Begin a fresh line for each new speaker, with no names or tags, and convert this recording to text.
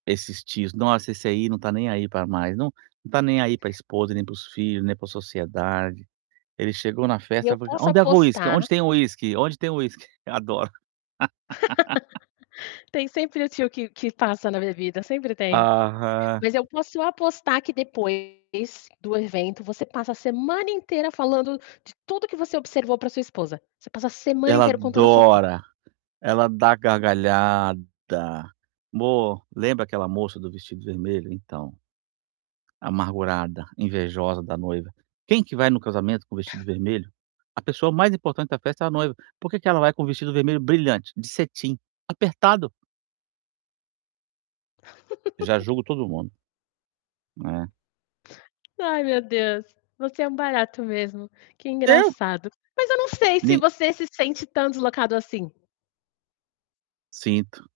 Esses tios, nossa, esse aí não tá nem aí para mais, não não está nem aí para esposa, nem para os filho, nem para sociedade. Ele chegou na
E
festa,
eu
[unintelligible]
posso
"Onde é uísque? Onde
apostar
tem uísque? Onde tem uísque?". Adoro.
Tem sempre o tio que que passa na minha vida, sempre tem.
Aham.
Mas eu posso apostar que depois, do evento, você passa a semana inteira falando de tudo que você observou para sua esposa. Você passa a semana
Ela
inteira contando as fofoca.
adora, ela dá gargalhada. "Amor, lembra aquela moça do vestido vermelho? Então, amargurada, invejosa da noiva. Quem que vai no casamento com o vestido vermelho? A pessoa mais importante da festa é a noiva. Por que que ela vai com o vestido vermelho brilhante, de cetim, apertado?". Já julgo todo mundo. É.
Ai meu Deus, você é um barato mesmo. Que
Eu?
engraçado. Mas eu não sei se
Ni
você se sente tão deslocado assim.
Sinto.